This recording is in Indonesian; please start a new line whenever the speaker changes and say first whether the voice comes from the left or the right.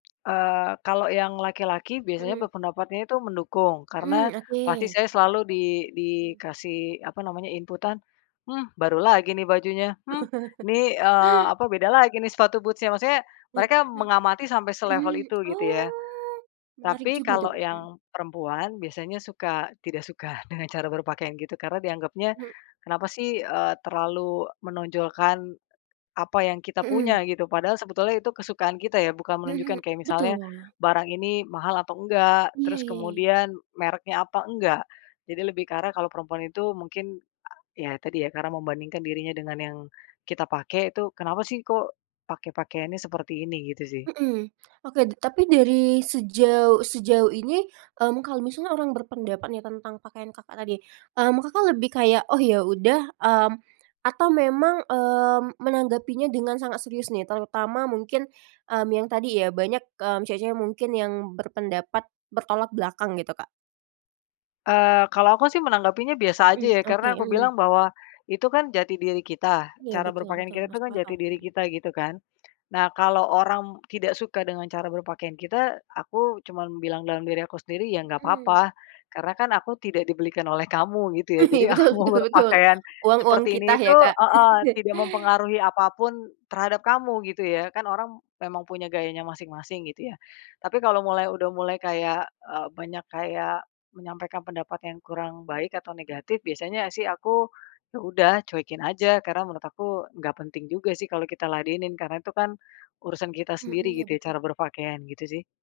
left: Eee, kalau yang laki-laki biasanya
right: Mhm.
left: berpendapatnya itu mendukung. Karena
right: Mhm,
left: pasti
right: oke.
left: saya selalu di
right: Mhm.
left: dikasih, apa namanya, inputan. "Hmm, baru lagi nih bajunya.", "Hmm, nih", eee, apa, "beda lagi nih, sepatu boots-nya.", maksudnya,
right: eh
left: mereka
right: he
left: mengamati sampai selevel
right: Mhm,
left: itu, gitu ya.
right: oh, menarik
left: Tapi
right: juga tuh,
left: kalau
right: Kak, mhm.
left: yang perempuan biasanya, suka tidak suka dengan cara berpakaian gitu, karena dianggapnya, kenapa sih, eee, terlalu menonjolkan, apa yang kita
right: Mhm.
left: punya, gitu. Padahal sebetulnya itu kesukaan kita, ya. Bukan
right: Mhm.
left: menunjukkan kayak misalnya,
right: betul.
left: barang ini mahal atau enggak,
right: Iya
left: terus
right: iya iya.
left: kemudian mereknya apa, enggak. Jadi lebih ke arah kalau perempuan itu mungkin a ya tadi ya, karena membandingkan dirinya dengan yang kita pakai tuh, "Kenapa sih, kok pakai pakaiannya seperti ini", gitu sih.
right: Mhm, oke d tapi dari sejauh sejauh ini, mmm, kalau misalnya orang berpendapat nih, tentang pakaian Kakak tadi, mmm, Kakak lebih kayak, "Oh, yaudah", mmm, atau memang, eee, menanggapinya dengan sangat serius nih, terutama mungkin, mmm, yang tadi ya banyak, mmm, cewek cewek mungkin yang berpendapat bertolak belakang, gitu, Kak?
left: Eee, kalau aku sih menanggapinya biasa aja,
right: Mmm,
left: ya.
right: oke,
left: Karena aku
right: mmm.
left: bilang bahwa itu kan jati diri kita,
right: Iya,
left: cara
right: betul
left: berpakaian
right: betul,
left: kita tuh
right: masuk
left: kan jati
right: akal,
left: diri
right: mhm.
left: kita, gitu kan. Nah, kalau orang tidak suka dengan cara berpakaian kita, aku cuman bilang dalam diri aku sendiri ya nggak
right: Mhm.
left: papa. Karena kan aku tidak dibelikan oleh kamu, gitu ya. Jadi
right: Betul
left: aku mau
right: betul betul.
left: berpakaian
right: Uang uang
left: seperti
right: kita
left: ini, itu
right: ya, Kak.
left: ah hah, tidak mempengaruhi apapun terhadap kamu, gitu ya. Kan orang memang punya gayanya masing masing, gitu ya. Tapi kalau mulai udah mulai kayak e banyak kayak menyampaikan pendapat yang kurang baik atau negatif, biasanya sih aku, ya udah cuekin aja. Karena menurut aku nggak penting juga sih kalau kita ladenin, karena tuh kan urusan kita
right: Hmm,
left: sendiri,
right: iya,
left: gitu ya,
right: betul.
left: cara berpakaian, gitu sih.